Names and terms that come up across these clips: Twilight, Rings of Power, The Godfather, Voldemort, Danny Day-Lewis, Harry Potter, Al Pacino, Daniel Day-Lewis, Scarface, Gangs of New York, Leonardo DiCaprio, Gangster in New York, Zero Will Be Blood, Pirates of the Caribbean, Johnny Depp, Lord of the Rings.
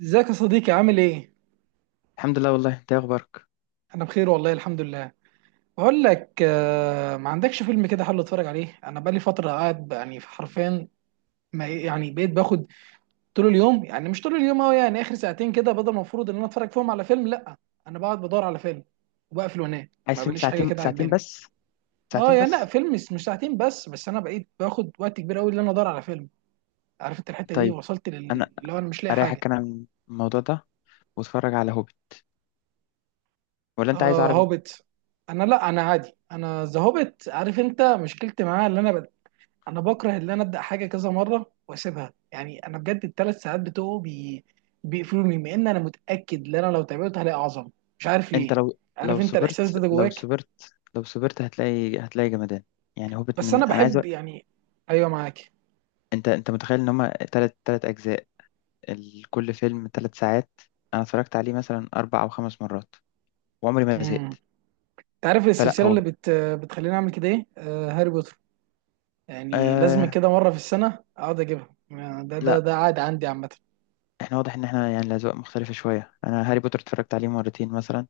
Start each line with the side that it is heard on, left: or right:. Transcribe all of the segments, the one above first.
right: ازيك يا صديقي، عامل ايه؟
left: الحمد لله، والله. انت ايه اخبارك؟
right: انا بخير والله الحمد لله. بقول لك، ما عندكش فيلم كده حلو اتفرج عليه؟ انا بقالي فتره قاعد يعني حرفيا، ما يعني بقيت باخد طول اليوم، يعني مش طول اليوم قوي، يعني اخر ساعتين كده بدل ما المفروض ان انا اتفرج فيهم على فيلم. لا انا بقعد بدور على فيلم وبقفل وانام.
left: عايز
right: ما
left: فيلم
right: بليش حاجه
left: ساعتين
right: كده
left: ساعتين
right: عجباني.
left: بس.
right: اه
left: ساعتين
right: يعني لا،
left: بس.
right: فيلم مش ساعتين بس، انا بقيت باخد وقت كبير قوي ان ادور على فيلم. عارف انت الحته دي
left: طيب.
right: وصلت
left: انا
right: اللي هو انا مش لاقي حاجه.
left: اريحك انا من الموضوع ده واتفرج على هوبي، ولا انت عايز
right: اه
left: عربي؟
right: هوبت. انا لا، انا عادي، انا ذا هوبت. عارف انت مشكلتي معاه، اللي انا بكره ان انا ابدا حاجه كذا مره واسيبها. يعني انا بجد الثلاث ساعات بتوعه بيقفلوني مع ان انا متاكد ان انا لو تابعته هلاقي اعظم. مش عارف
left: انت
right: ليه.
left: لو
right: عارف
left: لو
right: انت الاحساس
left: صبرت
right: ده
left: لو
right: جواك.
left: صبرت لو صبرت هتلاقي جمدان. يعني هوبت،
right: بس انا
left: من انا عايز
right: بحب يعني. ايوه، معاك.
left: انت متخيل ان هما تلات اجزاء، كل فيلم 3 ساعات. انا اتفرجت عليه مثلا 4 او 5 مرات وعمري ما
right: امم.
left: زهقت.
right: انت عارف
left: فلا
right: السلسله
left: هو.
right: اللي بتخليني اعمل كده ايه؟ آه، هاري بوتر، يعني لازم
left: آه،
right: كده مره في السنه اقعد اجيبها. ده ده
left: لا.
right: ده عادي عندي عامه.
left: احنا واضح ان احنا يعني الاذواق مختلفة شوية. انا هاري بوتر اتفرجت عليه مرتين مثلا.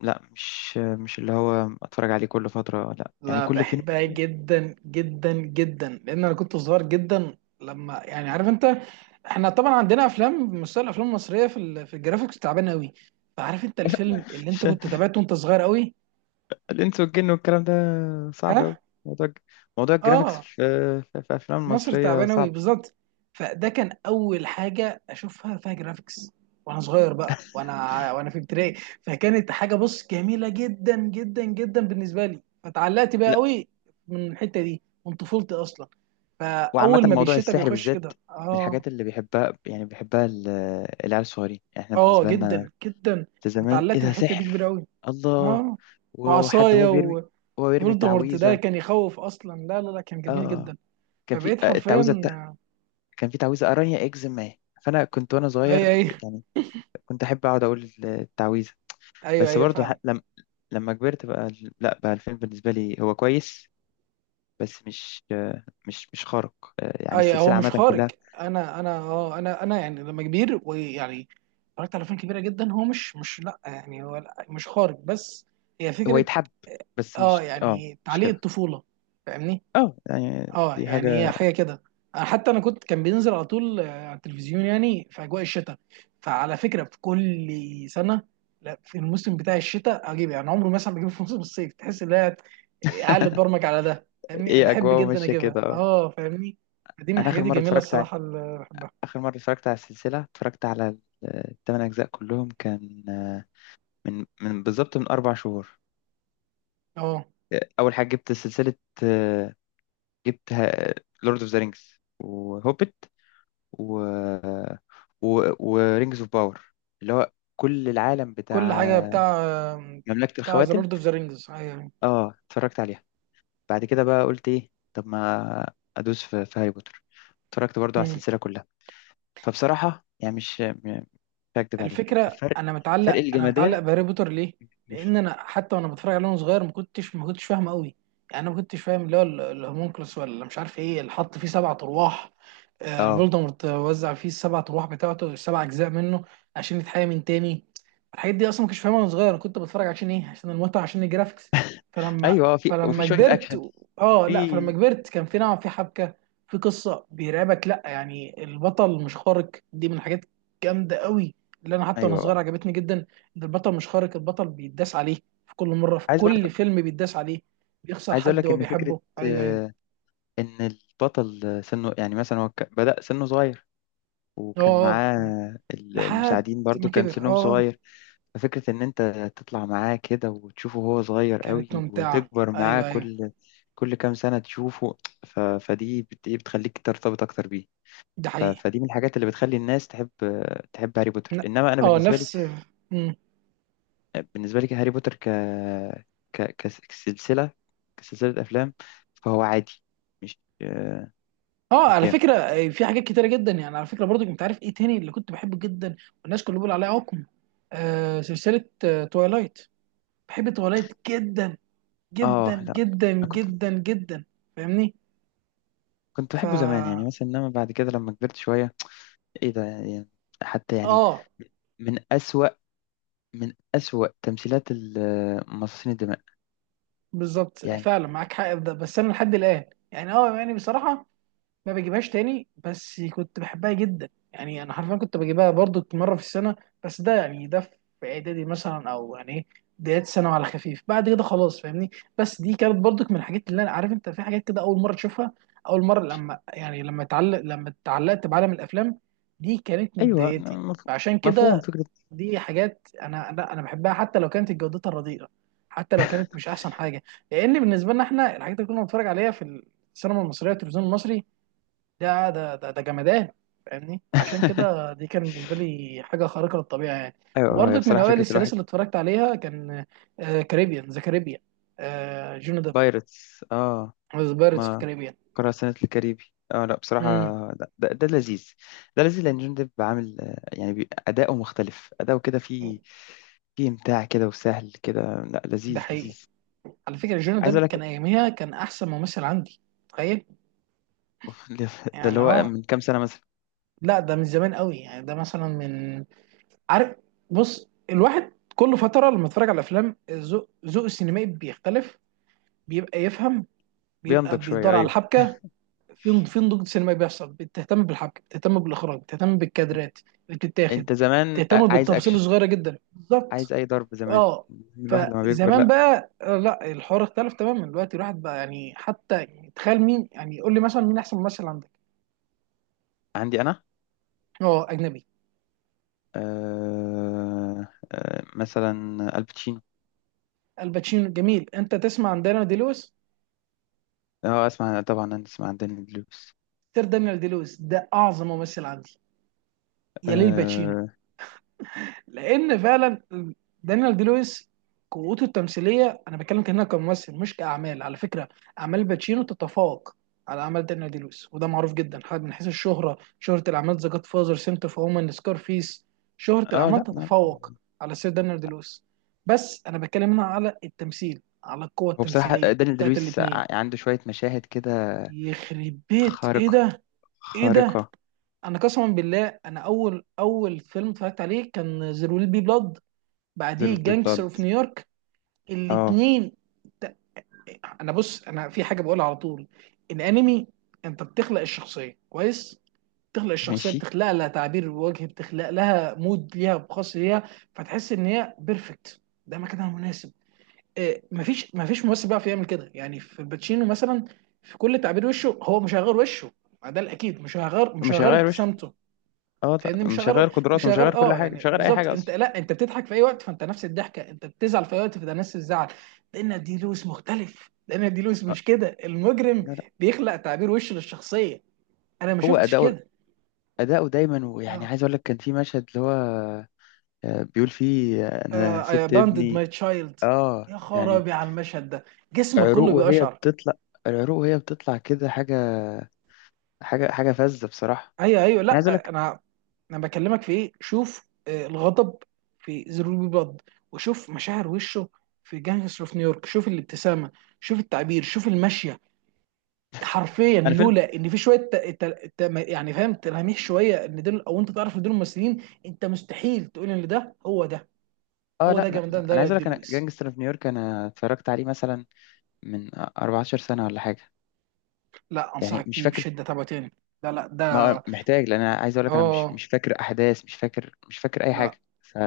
left: لا، مش اللي هو اتفرج عليه كل فترة، لا يعني
right: لا،
left: كل فين
right: بحبها
left: وفين.
right: جدا جدا جدا لان انا كنت صغير جدا لما يعني، عارف انت، احنا طبعا عندنا افلام، مستوى الافلام المصريه في في الجرافيكس تعبان قوي. فعارف انت الفيلم اللي انت كنت تابعته وانت صغير قوي.
left: الانس والجن والكلام ده صعب قوي.
right: ها.
left: موضوع موضوع الجرافيكس
right: اه.
left: في الافلام
right: مصر
left: المصرية
right: تعبانه قوي
left: صعب.
right: بالظبط. فده كان اول حاجه اشوفها فيها جرافيكس وانا صغير بقى، وانا في ابتدائي، فكانت حاجه، بص، جميله جدا جدا جدا بالنسبه لي، فتعلقت بقى
left: لا.
right: قوي من الحته دي من طفولتي اصلا.
left: وعامة
right: فاول ما
left: موضوع
right: بالشتاء
left: السحر
right: بيخش
left: بالذات
right: كده
left: من
right: اه.
left: الحاجات اللي بيحبها، يعني بيحبها العيال الصغيرين. يعني احنا
right: اه
left: بالنسبة لنا
right: جدا جدا.
left: ده
right: انا
left: زمان، ايه
right: اتعلقت
left: ده
right: بالحته دي كبيره
left: سحر.
right: قوي.
left: الله.
right: اه
left: وحد
right: وعصايه.
left: هو بيرمي
right: وفولدمورت ده
left: تعويذة.
right: كان يخوف اصلا، لا لا لا كان جميل
left: اه.
right: جدا.
left: كان في
right: فبقيت
left: التعويذة بتاع.
right: حرفيا.
left: كان في تعويذة أرانيا إكس ما. فأنا كنت وأنا
right: اي
left: صغير،
right: اي.
left: يعني كنت احب اقعد اقول التعويذه.
right: ايوه
left: بس
right: ايوه
left: برضه ح-
right: فعلا.
left: لم... لما كبرت بقى، لا بقى الفيلم بالنسبه لي هو كويس. بس مش خارق. يعني
right: اي هو
left: السلسله
right: مش
left: عامه
right: خارج.
left: كلها.
right: انا اه انا يعني لما كبير ويعني اتفرجت على افلام كبيره جدا هو مش لا، يعني هو لا مش خارج بس هي
left: هو
right: فكره.
left: يتحب بس
right: اه
left: مش اه
right: يعني،
left: مش
right: تعليق
left: كده.
right: الطفوله، فاهمني.
left: اه، يعني
right: اه
left: دي
right: يعني هي
left: حاجه.
right: حاجه كده. حتى انا كنت كان بينزل على طول، على التلفزيون، يعني في اجواء الشتاء. فعلى فكره في كل سنه، لا، في الموسم بتاع الشتاء اجيب يعني عمره مثلا بجيبه في موسم الصيف، تحس ان هي قاعد برمج على ده. فاهمني،
left: ايه،
right: بحب
left: اجواء
right: جدا
left: ماشيه
right: اجيبها،
left: كده، اه.
right: اه فاهمني. دي من
left: انا اخر
right: الحاجات
left: مره
right: الجميله
left: اتفرجت على
right: الصراحه اللي بحبها.
left: اخر مره اتفرجت على السلسله، اتفرجت على الثمان اجزاء كلهم. كان من بالظبط، 4 شهور.
right: اه
left: اول حاجه جبت سلسله، آه، جبت لورد اوف ذا رينجز وهوبت و... و... ورينجز اوف باور، اللي هو كل العالم
right: كل
left: بتاع
right: حاجه بتاع،
left: مملكة
right: بتاع ذا
left: الخواتم.
right: لورد اوف ذا رينجز يعني.
left: اه، اتفرجت عليها. بعد كده بقى قلت ايه، طب ما ادوس في هاري بوتر. اتفرجت برضو على السلسلة كلها. فبصراحة يعني مش هكدب عليك،
right: الفكره،
left: الفرق،
right: انا
left: فرق
right: متعلق، انا متعلق
left: الجمدان،
right: بهاري بوتر ليه؟
left: كبير.
right: لان انا حتى وانا بتفرج عليه وانا صغير ما كنتش فاهم قوي، يعني انا ما كنتش فاهم، اللي هو الهومونكلوس ولا مش عارف ايه، اللي حط فيه سبع ارواح،
left: اه،
right: فولدمورت وزع فيه السبع ارواح بتاعته، السبع اجزاء منه عشان يتحيى من تاني. الحاجات دي اصلا ما كنتش فاهمها وانا صغير، انا كنت بتفرج عشان ايه؟ عشان المتعه، عشان الجرافيكس. فلما
left: ايوه. في
right: فلما
left: شوية
right: كبرت
left: اكشن.
right: و- اه
left: في.
right: لا فلما كبرت كان في نوع، في حبكه، في قصه بيرعبك، لا يعني البطل مش خارق، دي من الحاجات جامده قوي، اللي انا حتى وانا
left: ايوه
right: صغير
left: آه.
right: عجبتني جدا، ان البطل مش خارق، البطل بيتداس عليه في كل مره، في
left: عايز
right: كل
left: برضه.
right: فيلم بيتداس عليه، بيخسر
left: عايز اقول
right: حد
left: لك
right: هو
left: ان فكرة،
right: بيحبه. ايوه ايوه.
left: آه، ان البطل سنه، يعني مثلا هو بدأ سنه صغير
right: اه
left: وكان
right: اه
left: معاه
right: لحد
left: المساعدين، برضو
right: ما
left: كان
right: كبر، اه
left: سنهم
right: آه.
left: صغير. ففكرة إن أنت تطلع معاه كده وتشوفه وهو صغير
right: كانت
left: قوي
right: ممتعه.
left: وتكبر معاه
right: ايوه ايوه.
left: كل كام سنة تشوفه. فدي إيه بتخليك ترتبط أكتر بيه.
right: ده حقيقي.
left: فدي من الحاجات اللي بتخلي الناس تحب هاري بوتر.
right: ن-
left: إنما أنا
right: اه
left: بالنسبة لي،
right: نفس. مم.
left: هاري بوتر ك... ك... كس- كسلسلة كسلسلة أفلام، فهو عادي، مش
right: اه
left: مش
right: على
left: جامد.
right: فكره، في حاجات كتيره جدا، يعني على فكره برضو كنت عارف ايه تاني اللي كنت بحبه جدا، والناس كلها بيقول عليه عقم، آه سلسله آه توايلايت. بحب توايلايت جدا جدا
left: آه، لا.
right: جدا
left: أنا كنت
right: جدا جدا فاهمني.
left: كنت
right: ف
left: بحبه زمان يعني، مثلا، إنما بعد كده لما كبرت شوية، ايه ده يعني. حتى يعني
right: اه.
left: من أسوأ، تمثيلات مصاصين الدماء.
right: بالظبط،
left: يعني،
right: فعلا معاك حق في ده، بس انا لحد الان يعني، اه يعني بصراحه ما بجيبهاش تاني، بس كنت بحبها جدا، يعني انا حرفيا كنت بجيبها برضو مره في السنه، بس ده يعني ده في اعدادي مثلا او يعني ايه بدايات ثانوي، على خفيف بعد كده خلاص فاهمني. بس دي كانت برضو من الحاجات اللي انا، عارف انت، في حاجات كده اول مره تشوفها، اول مره لما يعني، لما اتعلقت بعالم الافلام دي كانت من
left: ايوه.
right: بدايتي. فعشان
left: مفهوم
right: كده
left: فكرة.
right: دي حاجات انا، لا انا بحبها حتى لو كانت جودتها رديئه، حتى لو كانت مش احسن حاجه، لان بالنسبه لنا احنا الحاجات اللي كنا بنتفرج عليها في السينما المصريه والتلفزيون المصري ده جمدان. فاهمني، عشان كده دي كان بالنسبه لي حاجه خارقه للطبيعه يعني.
left: ايوه، هي
right: وبرضك من
left: بصراحة
right: اوائل
left: فكرة
right: السلاسل
left: الواحد.
right: اللي اتفرجت عليها كان كاريبيان، ذا كاريبيان، جوني ديب،
left: بايرتس، اه.
right: ذا بايرتس اوف
left: ما
right: كاريبيان.
left: قرأ سنة الكاريبي. اه، لا بصراحة.
right: امم.
left: لا، ده لذيذ. ده لذيذ لأن جون ديب عامل يعني أداؤه مختلف، أداؤه كده فيه إمتاع كده وسهل كده. لا،
right: ده
left: لذيذ
right: حقيقي.
left: لذيذ.
right: على فكره جوني
left: عايز أقول
right: ديب
left: لك.
right: كان اياميها كان احسن ممثل عندي، تخيل.
left: ده اللي
right: يعني
left: هو
right: اه
left: من كام سنة مثلا.
right: لا، ده من زمان قوي، يعني ده مثلا من، عارف، بص، الواحد كل فتره لما اتفرج على افلام ذوق، ذوق السينمائي بيختلف، بيبقى يفهم، بيبقى
left: بينضج شوية،
right: بيدور على
left: أيوه.
right: الحبكه، في في نضوج سينمائي بيحصل، بتهتم بالحبكه، بتهتم بالاخراج، بتهتم بالكادرات اللي بتتاخد،
left: أنت زمان
right: بتهتم
left: عايز
right: بالتفاصيل
left: أكشن،
right: الصغيره جدا بالظبط.
left: عايز اي ضرب زمان.
right: اه
left: الواحد لما بيكبر،
right: فزمان
left: لا.
right: بقى، لا الحوار اختلف تماما دلوقتي. الواحد بقى يعني، حتى يعني، تخيل مين، يعني قول لي مثلا مين احسن ممثل عندك.
left: عندي انا.
right: اه اجنبي.
left: مثلا الباتشينو.
right: الباتشينو جميل، انت تسمع عن دانيال دي لويس؟
left: اه، اسمع طبعا، انا اسمع عن داني دلويس.
right: سير دانيال دي لويس ده اعظم ممثل عندي، يليه الباتشينو.
left: اه
right: لان فعلا دانيال دي لويس قوته التمثيليه، انا بتكلم كانها كممثل مش كاعمال، على فكره اعمال باتشينو تتفوق على اعمال دانيال دي لويس، وده معروف جدا، حتى من حيث الشهره، شهره الاعمال، ذا جاد فازر، سنت اوف وومن، سكارفيس، شهره
left: اه،
right: الاعمال
left: لا لا.
right: تتفوق على سير دانيال دي لويس، بس انا بتكلم هنا على التمثيل، على القوه
left: هو بصراحة
right: التمثيليه
left: داني
right: بتاعت
left: دلويس
right: الاثنين.
left: عنده شوية مشاهد كده
right: يخرب بيت ايه
left: خارقة،
right: ده. ايه ده.
left: خارقة.
right: انا قسما بالله، انا اول، اول فيلم اتفرجت عليه كان زيرو ويل بي بلاد، بعديه
left: ضرب
right: جانجستر
left: بلاد،
right: اوف نيويورك،
left: اه.
right: الاثنين. انا بص، انا في حاجه بقولها على طول، الانمي، انت بتخلق الشخصيه كويس، بتخلق الشخصيه،
left: ماشي.
right: بتخلق لها تعبير وجه، بتخلق لها مود ليها، خاص ليها، فتحس ان هي بيرفكت، ده مكانها مناسب. إيه، مفيش ممثل بيعرف يعمل كده، يعني في الباتشينو مثلا في كل تعبير وشه هو مش هيغير وشه، ما ده الاكيد مش
left: مش
right: هيغير
left: هغير وش.
right: ابتسامته
left: اه، لا،
right: فاهمني، مش
left: مش
right: هغير
left: هغير
right: مش
left: قدراته، مش هغير
right: هغير
left: كل
right: اه
left: حاجة، مش
right: يعني
left: هغير اي
right: بالظبط.
left: حاجة
right: انت
left: اصلا.
right: لا، انت بتضحك في اي وقت فانت نفس الضحكه، انت بتزعل في اي وقت فده نفس الزعل. لان دي لويس مختلف، لان دي لويس
left: آه،
right: مش كده المجرم،
left: لا لا.
right: بيخلق تعبير وش للشخصيه، انا ما
left: هو
right: شفتش
left: اداؤه،
right: كده.
left: دايما. ويعني
right: يا
left: عايز اقول لك كان في مشهد اللي هو بيقول فيه انا
right: اي
left: سبت
right: abandoned
left: ابني.
right: ماي تشايلد.
left: اه
right: يا
left: يعني.
right: خرابي على المشهد ده، جسمك
left: عروق
right: كله
left: وهي
right: بيقشعر.
left: بتطلع العروق وهي بتطلع كده، حاجة، حاجة فذة بصراحة.
right: ايوه ايوه،
left: انا عايز اقول
right: لا
left: لك،
right: انا، انا بكلمك في ايه، شوف الغضب في زيرو بي بلاد، وشوف مشاعر وشه في جانجستر اوف نيويورك، شوف الابتسامه، شوف التعبير، شوف المشيه. حرفيا
left: انا فيلم.
right: لولا ان في شويه ت... يعني فاهم تلاميح شويه ان دول، او انت تعرف ان دول الممثلين، انت مستحيل تقول ان ده هو ده.
left: اه،
right: هو
left: لا
right: ده
left: لا لا.
right: جامدان ده،
left: انا عايز اقول
right: دي
left: لك انا
right: لويس.
left: جانجستر في نيويورك، انا اتفرجت عليه مثلا من 14 سنة ولا حاجة،
right: لا
left: يعني
right: انصحك
left: مش
right: بيه
left: فاكر.
right: بشده، تابعه تاني. لا لا
left: ما
right: ده.
left: محتاج، لان انا عايز اقول لك انا مش
right: اه
left: مش فاكر احداث، مش فاكر اي
right: لا
left: حاجة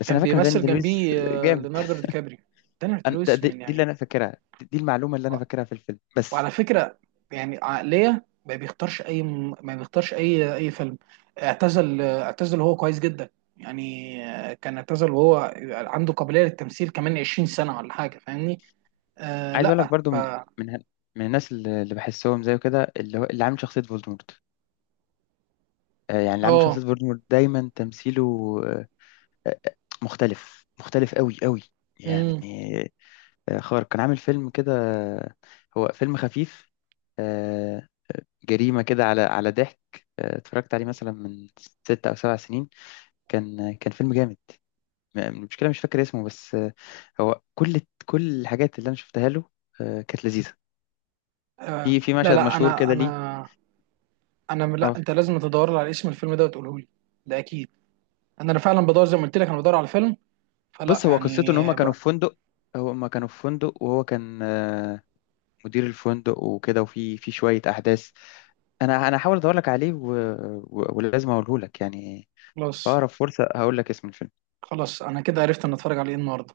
left: بس انا
right: كان
left: فاكر ان داني
right: بيمثل
left: دي لويس
right: جنبيه،
left: جامد.
right: ليوناردو دي كابريو. دانيال دي
left: أنا- ده-
right: لويس
left: دي,
right: من
left: دي اللي
right: يعني،
left: انا فاكرها، دي المعلومة اللي انا فاكرها في الفيلم بس.
right: وعلى فكره، يعني عقليه ما بيختارش اي اي فيلم، اعتزل وهو كويس جدا، يعني كان اعتزل وهو عنده قابليه للتمثيل كمان 20 سنه ولا حاجه فاهمني. آه
left: عايز اقول لك
right: لا
left: برضو
right: ف
left: من من الناس اللي بحسهم زيه كده، اللي هو اللي عامل شخصيه فولدمورت. يعني اللي عامل
right: اه.
left: شخصيه فولدمورت دايما تمثيله آه، آه، مختلف مختلف قوي قوي، يعني
right: امم.
left: خارق. كان عامل فيلم كده، هو فيلم خفيف، آه، جريمه كده على ضحك. اتفرجت عليه مثلا من 6 او 7 سنين. كان كان فيلم جامد، المشكله مش فاكر اسمه بس. هو كل، الحاجات اللي انا شفتها له كانت لذيذه.
right: آه
left: في
right: لا
left: مشهد
right: لا.
left: مشهور كده ليه. اه،
right: لا انت لازم تدور لي على اسم الفيلم ده وتقوله لي، ده اكيد. انا فعلا بدور زي ما قلت لك انا بدور على الفيلم، فلا
left: بص هو قصته ان
right: يعني
left: هما كانوا
right: بقى.
left: في فندق، هما كانوا في فندق وهو كان مدير الفندق وكده، وفي شويه احداث. انا هحاول ادور لك عليه ولازم اقوله لك، يعني في
right: خلاص،
left: اقرب فرصه هقول لك اسم الفيلم.
right: خلاص انا كده عرفت ان اتفرج على ايه النهارده.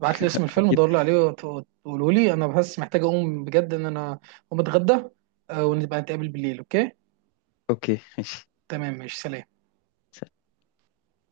right: ابعت لي اسم الفيلم،
left: اكيد.
right: دور لي عليه وتقولوا لي، انا بس محتاج اقوم بجد ان انا اقوم اتغدى، ونبقى نتقابل بالليل. اوكي.
left: اوكي، ماشي.
right: تمام ماشي سلام.